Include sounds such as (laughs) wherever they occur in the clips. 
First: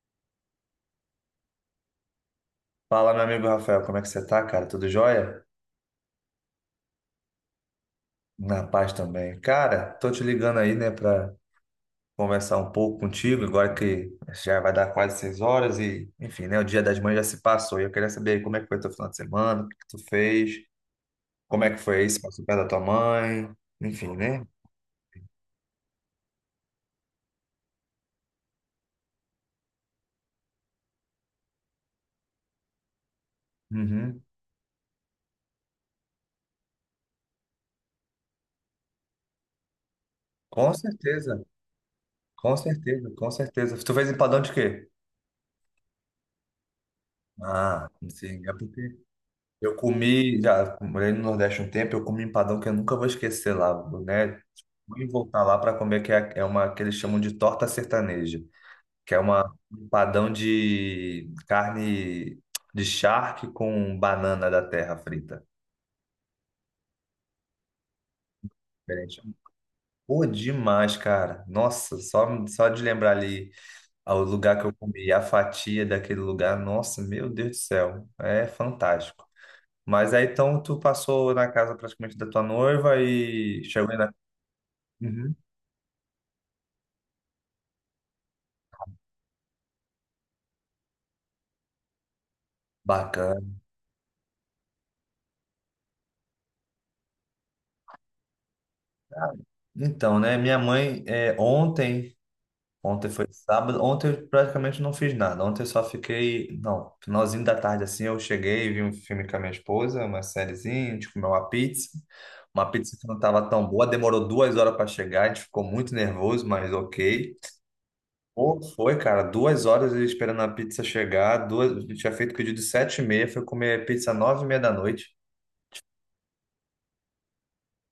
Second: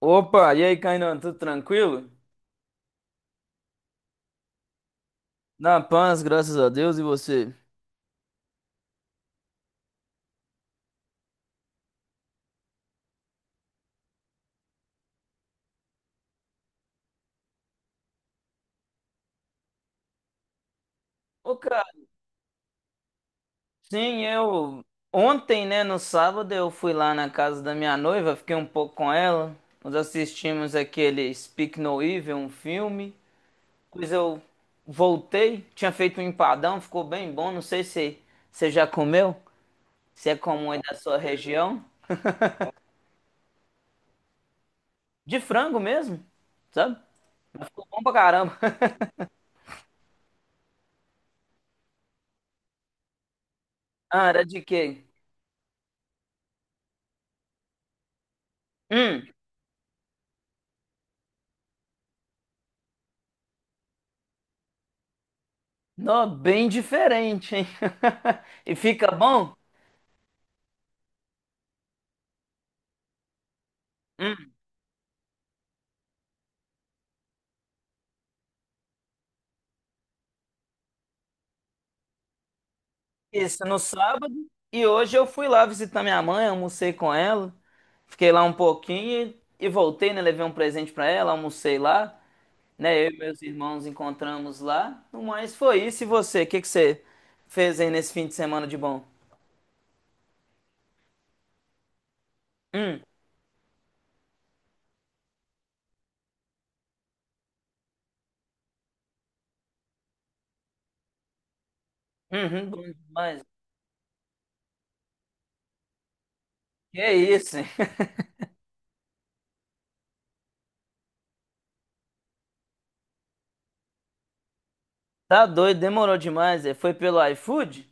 Opa, e aí, Kainan, tudo tranquilo? Fala, meu amigo Rafael, como é que você tá, cara? Tudo jóia? Na paz, graças a Deus, e você? Na paz também. Cara, tô te ligando aí, né, pra conversar um pouco contigo, agora que já vai dar quase 6 horas e, enfim, né, o Dia das Mães já se passou e eu queria saber aí como é que foi teu final de semana, o que que tu fez, Ô, como é que cara, foi isso, passou perto da tua mãe, enfim, sim, né? eu. Ontem, né, no sábado, eu fui lá na casa da minha noiva, fiquei um pouco com ela. Nós assistimos aquele Speak No Evil, um filme. Depois Uhum. eu voltei, tinha feito um empadão, ficou bem bom. Não sei se você já comeu, se é comum Com aí da sua certeza, região. com certeza, com certeza. Tu fez empadão de quê? De frango mesmo, sabe? Ficou Ah, bom pra sim, é caramba. (laughs) porque eu comi, já morei no Nordeste um tempo, eu comi um empadão que eu nunca vou esquecer lá, Ah, né? era de quê? Vou voltar lá para comer, que é uma que eles chamam de torta sertaneja, que é Hum. uma um empadão de carne de charque com banana da terra frita. Nó, bem diferente, hein? (laughs) E fica Diferente. bom? Pô, demais, cara. Nossa, só de lembrar ali o Hum. lugar que eu comi, a fatia daquele lugar, nossa, meu Deus do céu, é fantástico. Mas aí então tu passou na casa praticamente da tua noiva e Isso, no chegou. sábado. E hoje eu Uhum. fui lá visitar minha mãe, almocei com ela. Fiquei lá um pouquinho e voltei, né? Levei um presente pra ela, almocei lá. Né? Eu e meus Bacana. irmãos encontramos lá. Mas foi isso. E você? O que que você fez aí nesse fim de semana de bom? Ah, então, né? Minha mãe, Hum, ontem foi sábado, ontem eu praticamente não fiz nada. Ontem eu só fiquei, não, finalzinho da tarde assim, eu cheguei, vi um filme com a minha esposa, uma sériezinha, a gente comeu uma pizza. uhum, Uma bom pizza que não demais. estava tão boa, demorou 2 horas para chegar, a gente ficou muito nervoso, mas Que ok. isso, hein? (laughs) Pô, foi, cara, 2 horas esperando a pizza chegar, duas, a gente tinha feito pedido de 7h30, foi comer pizza 9h30 da noite. Tá doido, demorou demais. É. Foi pelo iFood?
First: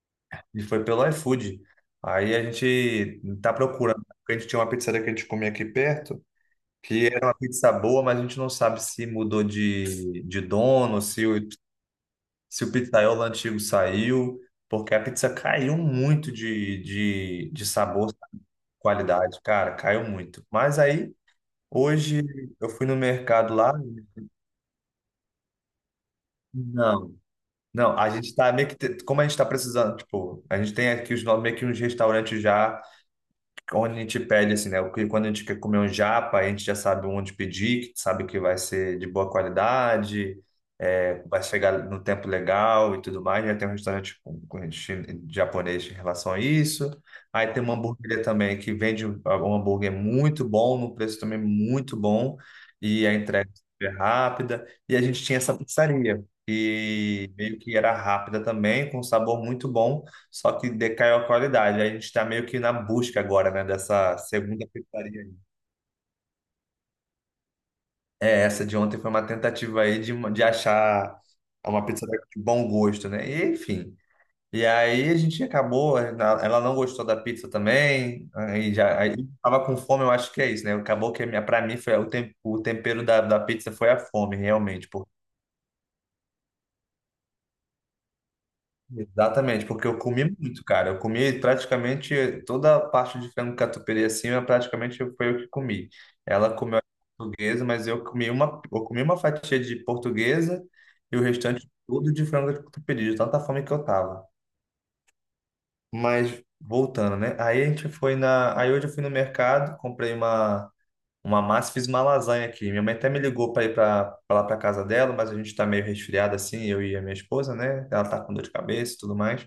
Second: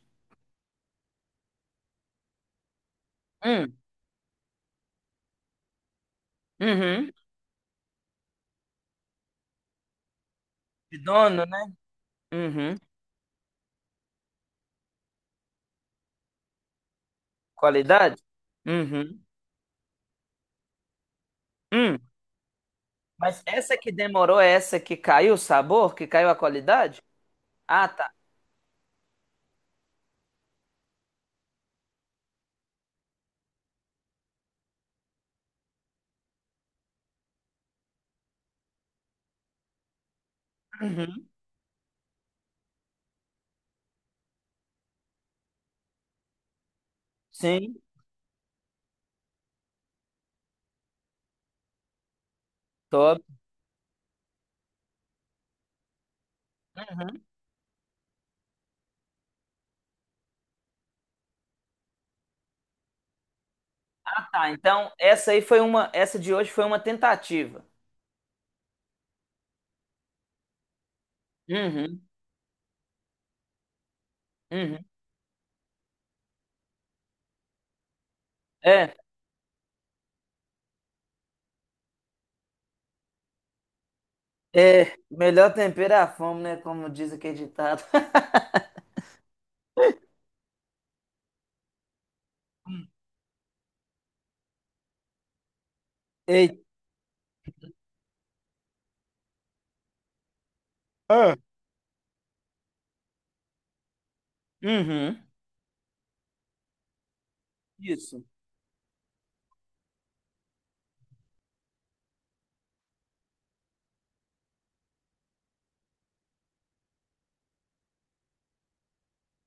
E foi pelo iFood. Aí a gente tá Hum, procurando, porque a gente tinha uma pizzaria que a gente comia aqui perto, que uhum. era uma pizza boa, mas a gente não sabe se mudou de De dono, dono, né? se o Uhum. pizzaiolo antigo saiu, porque a pizza caiu muito de sabor, Qualidade? Uhum. qualidade, cara, caiu muito. Mas aí, Hum. hoje, eu fui no Mas mercado lá, essa que demorou é essa que caiu o sabor, que caiu a qualidade? não, Ah, não, a tá. gente tá meio que, como a gente tá precisando, tipo, a gente tem aqui os, no- meio que uns restaurantes já. Onde a gente pede, assim, né? Porque quando a gente quer comer um japa, a gente já sabe onde pedir, que sabe que vai ser de boa qualidade, Uhum. vai chegar no tempo legal e tudo mais. Já tem um restaurante com japonês em relação a isso. Aí tem uma Sim, hamburgueria também que vende um hambúrguer muito bom, num preço também muito bom, e a top. entrega é super rápida. E a gente tinha essa pizzaria, Uhum. e meio que era rápida também, com sabor muito bom. Só que decaiu a qualidade. A gente está meio que na busca agora, né, dessa Tá, segunda então pizzaria essa aí. aí foi uma, essa de hoje foi uma tentativa. É, essa de ontem foi uma tentativa aí de achar uma Uhum. pizzaria de bom gosto, né? E, enfim. E Uhum. aí a gente acabou, ela não gostou da pizza também, aí É, já aí tava com fome, eu acho que é isso, né? Acabou que a minha, para mim foi o tempero da pizza foi a fome, realmente. Melhor tempero é a fome, né? Como diz aquele ditado. (laughs) Exatamente, porque eu comi muito, cara. Eu comi praticamente toda a parte de frango catupiry assim, eu praticamente foi eu que comi. Ela Ei. comeu portuguesa, mas eu comi uma fatia de portuguesa e o Ah. restante tudo de frango catupiry, de tanta fome que eu tava. Uhum. Mas voltando, né? Aí a gente foi Isso. na, aí hoje eu fui no mercado, comprei uma massa, e fiz uma lasanha aqui. Minha mãe até me ligou para ir para lá para casa dela, mas a gente tá meio resfriado assim, eu e a minha esposa, né? Ela tá com dor de cabeça e tudo mais.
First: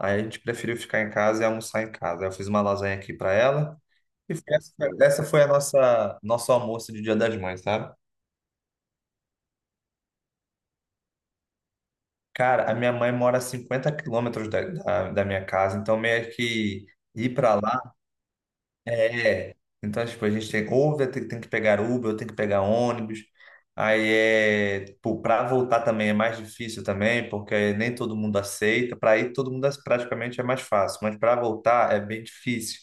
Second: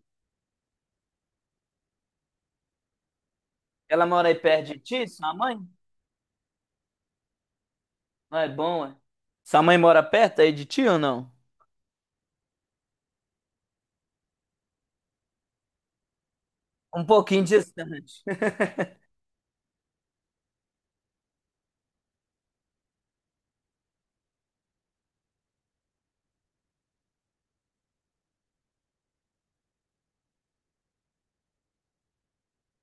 Aí a gente preferiu ficar em casa e almoçar em casa. Aí eu fiz uma lasanha aqui para ela. Ela mora E aí foi- essa perto de foi ti, essa sua foi a mãe? nossa nosso almoço de Dia das Mães, sabe? Não é bom, é? Sua mãe mora perto aí de ti ou não? Cara, a minha mãe mora a 50 quilômetros da minha casa, então meio que Um ir pouquinho para lá distante. (laughs) é. É. Então, tipo, a gente tem, ou tem, que pegar Uber, ou tem que pegar ônibus. Aí é, tipo, para voltar também é mais difícil também, porque nem todo mundo aceita. Para ir, todo mundo praticamente é mais fácil, mas para voltar é bem difícil.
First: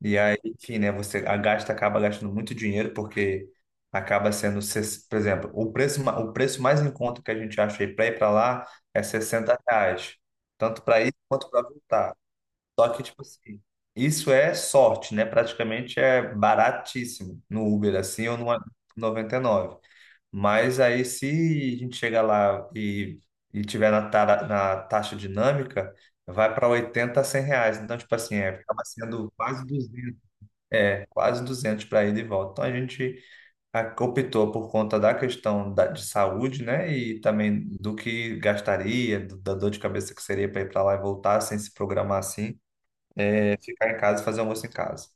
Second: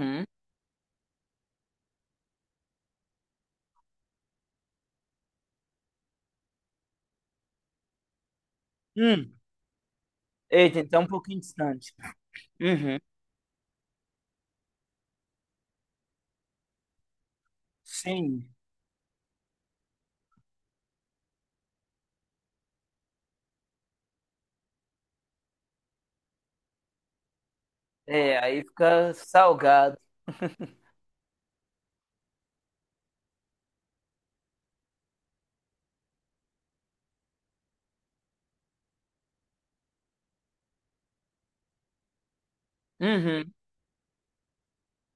E aí, enfim, né? Você gasta, acaba gastando muito dinheiro, porque acaba sendo, por exemplo, o preço, o preço mais em conta que a gente acha aí para ir para lá é Hum. 60 reais, Eita, tanto para então é um ir pouquinho quanto para distante. voltar. Só Uhum. que, tipo assim, isso é sorte, né? Praticamente é baratíssimo no Uber, assim, ou Sim. no 99. Mas aí, se a gente chegar lá e tiver na taxa dinâmica, vai para 80, 100 reais. Então, tipo assim, É, é, aí acaba fica sendo quase salgado. 200 , quase 200 para ir de volta. Então a gente optou por conta da questão de saúde, né? E também do que gastaria, da dor de cabeça que seria para ir para lá e voltar sem se programar assim, Uhum. Ficar em casa e fazer almoço em casa.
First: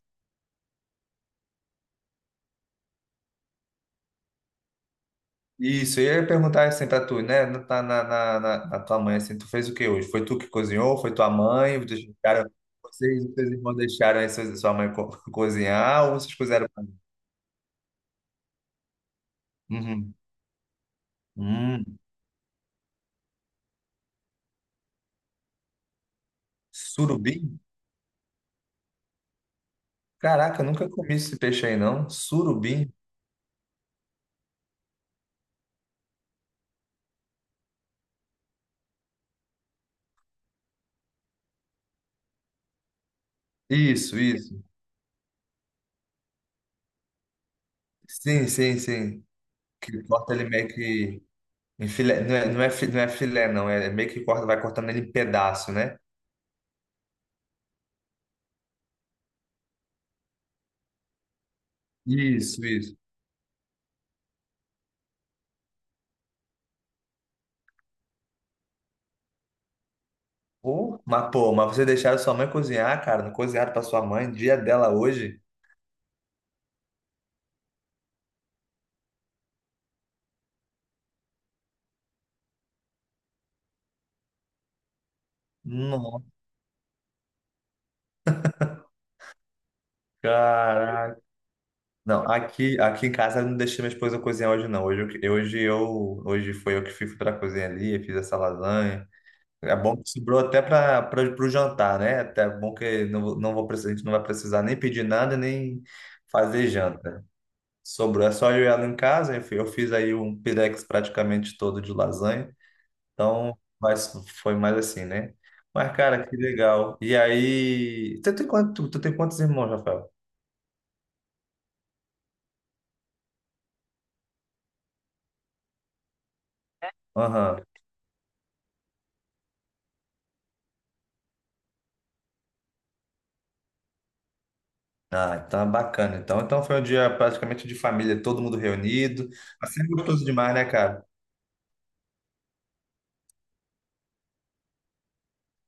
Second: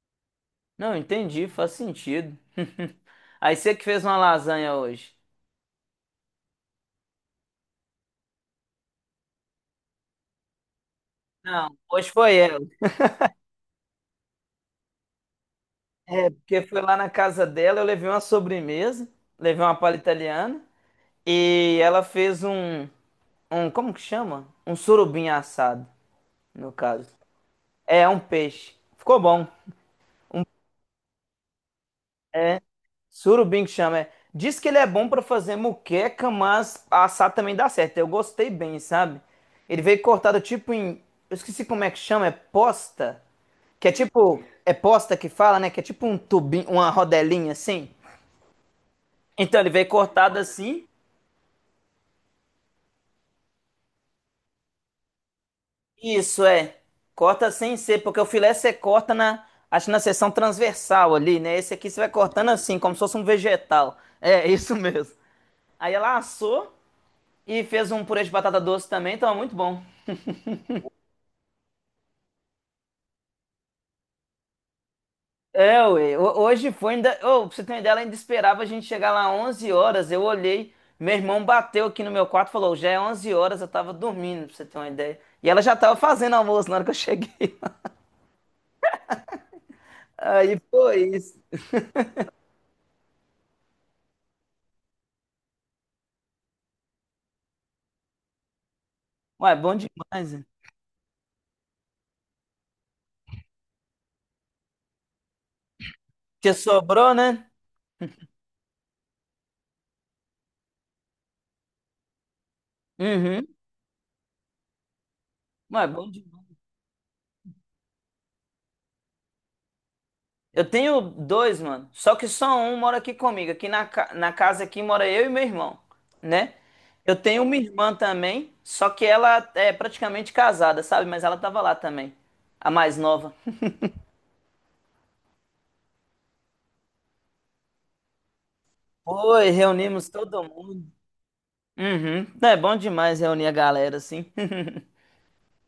Não, entendi, faz sentido. (laughs) Aí você que fez uma lasanha hoje. Isso, e eu ia perguntar assim para tu, né? Na tua mãe, assim, tu fez o que hoje? Foi tu que cozinhou? Foi tua Não, mãe? Vocês hoje foi deixaram, ela. vocês, e teus irmãos deixaram aí sua mãe (laughs) cozinhar ou É, vocês porque cozeram? foi Mim? lá na casa dela, eu levei uma sobremesa, levei uma palha Uhum. italiana e Hum, ela fez um, um, como que chama? Um surubim assado, no caso. surubim? É, um peixe. Ficou bom. Caraca, eu nunca comi esse peixe aí, não. Surubim? Surubim que chama, é. Diz que ele é bom pra fazer muqueca, mas assar também dá certo. Eu gostei bem, sabe? Ele veio cortado tipo em. Eu esqueci como é que chama, é posta? Que é Isso, tipo. isso. É posta que fala, né? Que é tipo um tubinho, uma rodelinha assim. Sim, sim, sim. Então ele veio Que corta cortado ele meio assim. que em filé. Não é, não é, não é filé, não. É meio que corta, vai cortando ele em pedaço, né? Isso é. Corta sem ser, porque o filé você corta na. Acho que na seção transversal ali, né? Esse aqui você vai cortando Isso, assim, como isso. se fosse um vegetal. É, isso mesmo. Aí ela assou. E fez um purê de batata doce também, tava muito bom. Pô, mas você deixaram sua mãe cozinhar, cara? Não cozinharam pra sua mãe, dia dela hoje? É, ué, hoje foi ainda. Ô, pra você ter uma ideia, ela ainda esperava a gente chegar lá 11 horas. Eu olhei, meu irmão bateu aqui no meu quarto e falou: já é 11 horas, eu tava dormindo, pra você ter uma ideia. E ela já tava Não, fazendo almoço na hora que eu cheguei. (laughs) Aí foi caraca. isso. Não, aqui em casa eu não deixei minha esposa cozinhar hoje, não. Hoje foi eu que fui pra cozinha ali, eu fiz essa lasanha. Ué, bom É bom que demais, sobrou né? até para o jantar, né? Até é bom que não, não vou precisar, a gente não vai precisar nem pedir nada, nem Porque fazer sobrou, janta. né? Sobrou, é só eu e ela em casa. Eu fiz aí um pirex praticamente todo de lasanha. Uhum. Então, mas foi mais assim, né? Ué, Mas, bom cara, que demais. legal. E aí, tu tem quantos irmãos, Rafael? Eu tenho dois, mano. Só que só um mora aqui comigo. Aqui na casa aqui mora eu e meu irmão, né? Eu tenho uma Aham. irmã também, só que ela é praticamente casada, sabe? Mas ela tava lá também, a mais nova. Ah, então é bacana. Então foi um dia praticamente de família, todo mundo reunido. Oi, Assim é reunimos gostoso todo demais, né, mundo. cara? Uhum. É bom demais reunir a galera assim. (laughs)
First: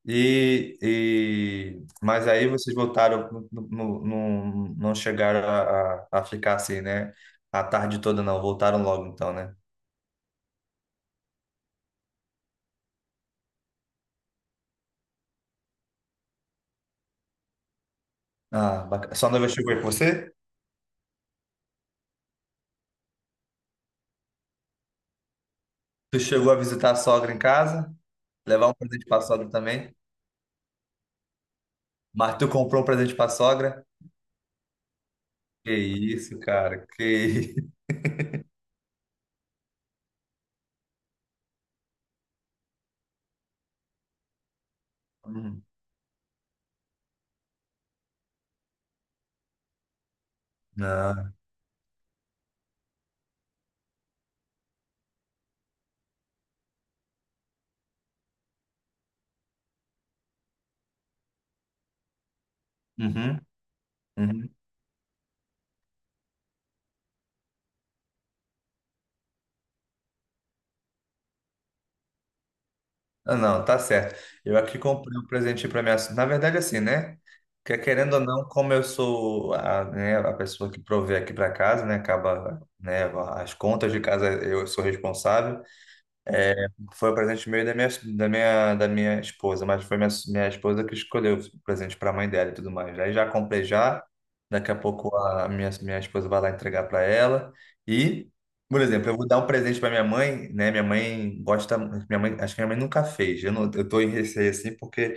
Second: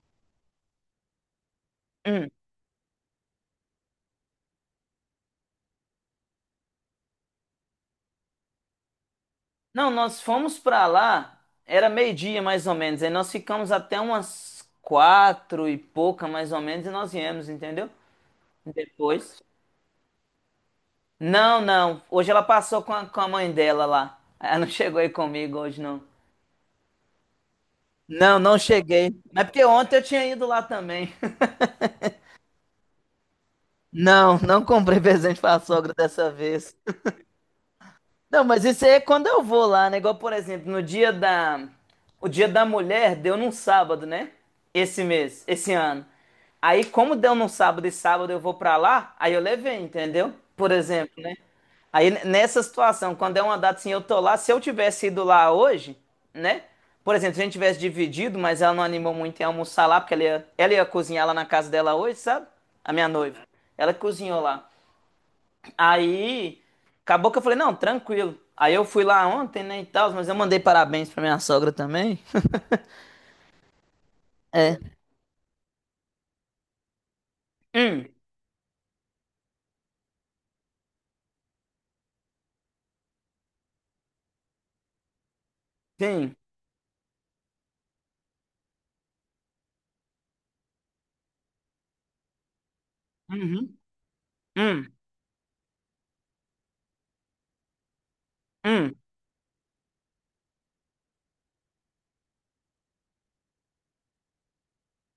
E mas Hum. aí vocês voltaram, não chegaram a ficar assim, né? A tarde toda não, voltaram logo então, né? Não, nós fomos pra lá, era meio-dia mais ou menos. Aí nós ficamos até umas quatro e pouca mais ou menos e nós viemos, entendeu? Ah, bacana. Sua Depois. noiva chegou aí com você? Não, não. Hoje ela passou com a mãe dela lá. Ela não chegou aí comigo hoje, não. Tu chegou a visitar a sogra em casa? Não, não Levar um presente cheguei. pra Mas sogra porque também? ontem eu tinha ido lá também. (laughs) Mas tu comprou um presente pra sogra? Não, não comprei (laughs) presente pra Que sogra dessa isso, vez. cara, que isso. (laughs) Não, mas isso aí é quando eu vou lá, né? Igual, por exemplo, no dia da... O dia da mulher deu num sábado, né? Esse mês, Hum, esse ano. Aí, como deu num sábado e sábado eu vou pra lá, aí eu levei, entendeu? Por exemplo, não. né? Aí, nessa situação, quando é uma data assim, eu tô lá, se eu tivesse ido lá hoje, né? Por exemplo, se a gente tivesse dividido, mas ela não animou muito em almoçar lá, porque ela ia cozinhar lá na casa dela hoje, sabe? A minha noiva. Uhum, Ela cozinhou uhum. lá. Aí, acabou que eu falei, não, tranquilo. Aí eu fui lá ontem, né, e tal, mas eu mandei parabéns pra minha sogra também. (laughs) Ah, não, tá certo. Eu É. aqui comprei um presente para minha. Na verdade, assim, né? Que Hum, querendo ou não, como eu sou a, né, a pessoa que provê aqui para casa, né? Acaba, né? As contas de casa eu sou responsável. sim. Foi o presente meio da minha, esposa, mas foi minha esposa que escolheu o presente para a mãe dela e tudo mais. Aí já comprei Uhum. já, daqui a Hum, pouco a minha esposa vai lá entregar para ela. E, por hum. exemplo, eu vou dar um presente para minha mãe, né? Minha mãe gosta, minha mãe, acho que minha mãe nunca fez. Eu não, eu tô em receio assim porque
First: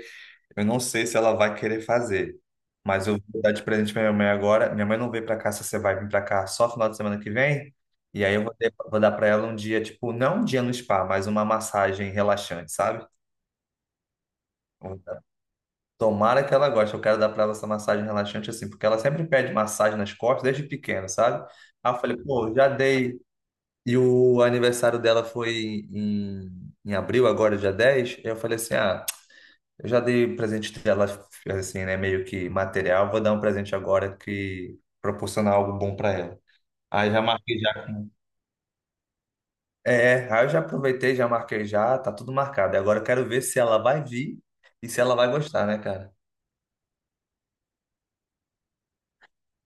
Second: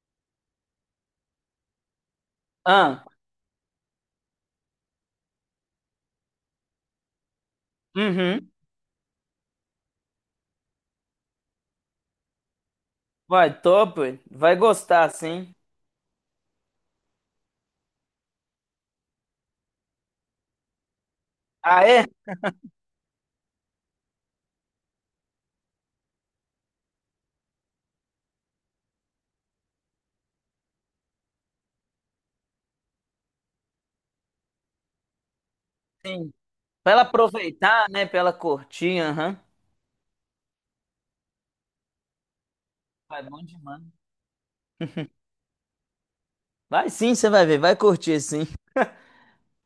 eu não sei se ela vai querer fazer, Ah, mas eu vou dar de presente pra minha mãe agora. Minha mãe não veio pra cá, se você vai vir pra cá só final de semana que vem. E aí eu uhum. vou, ter- vou dar pra ela um dia, tipo, não um dia no spa, mas uma massagem relaxante, sabe? Vai, top. Vai Vou gostar, dar- sim. Tomara que ela goste. Eu quero dar pra ela essa massagem relaxante assim, porque ela sempre pede massagem nas costas desde pequena, sabe? Ah, Aí eu é? falei, pô, já dei. E o aniversário dela foi em abril, agora é dia 10. Eu falei assim, ah. Eu já dei um presente dela, assim, né? Meio que material. Vou dar um presente agora que proporcionar algo bom para Sim. ela. Pra ela Aí já marquei já. aproveitar, né, pra ela curtir, aham. É, aí eu já aproveitei, já marquei já, tá tudo marcado. E agora eu Vai, quero bom ver se ela demais. vai vir e se ela vai gostar, né, cara? Vai sim, você vai ver, vai curtir sim.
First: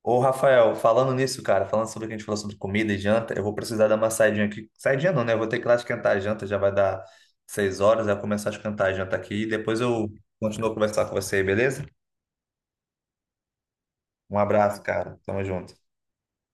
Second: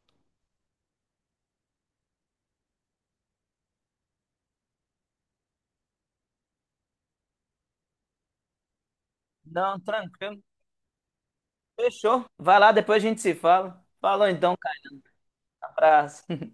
Ô, Rafael, falando nisso, cara, falando sobre o que a gente falou sobre comida e janta, eu vou precisar dar uma saidinha aqui. Saidinha não, né? Eu vou ter que ir lá esquentar a janta, já vai dar 6 horas, já começar a esquentar a janta aqui e Não, depois eu tranquilo. continuo a conversar com você, beleza? Fechou. Vai lá, depois a gente se fala. Falou Um então, cara. abraço, cara. Tamo junto. Abraço.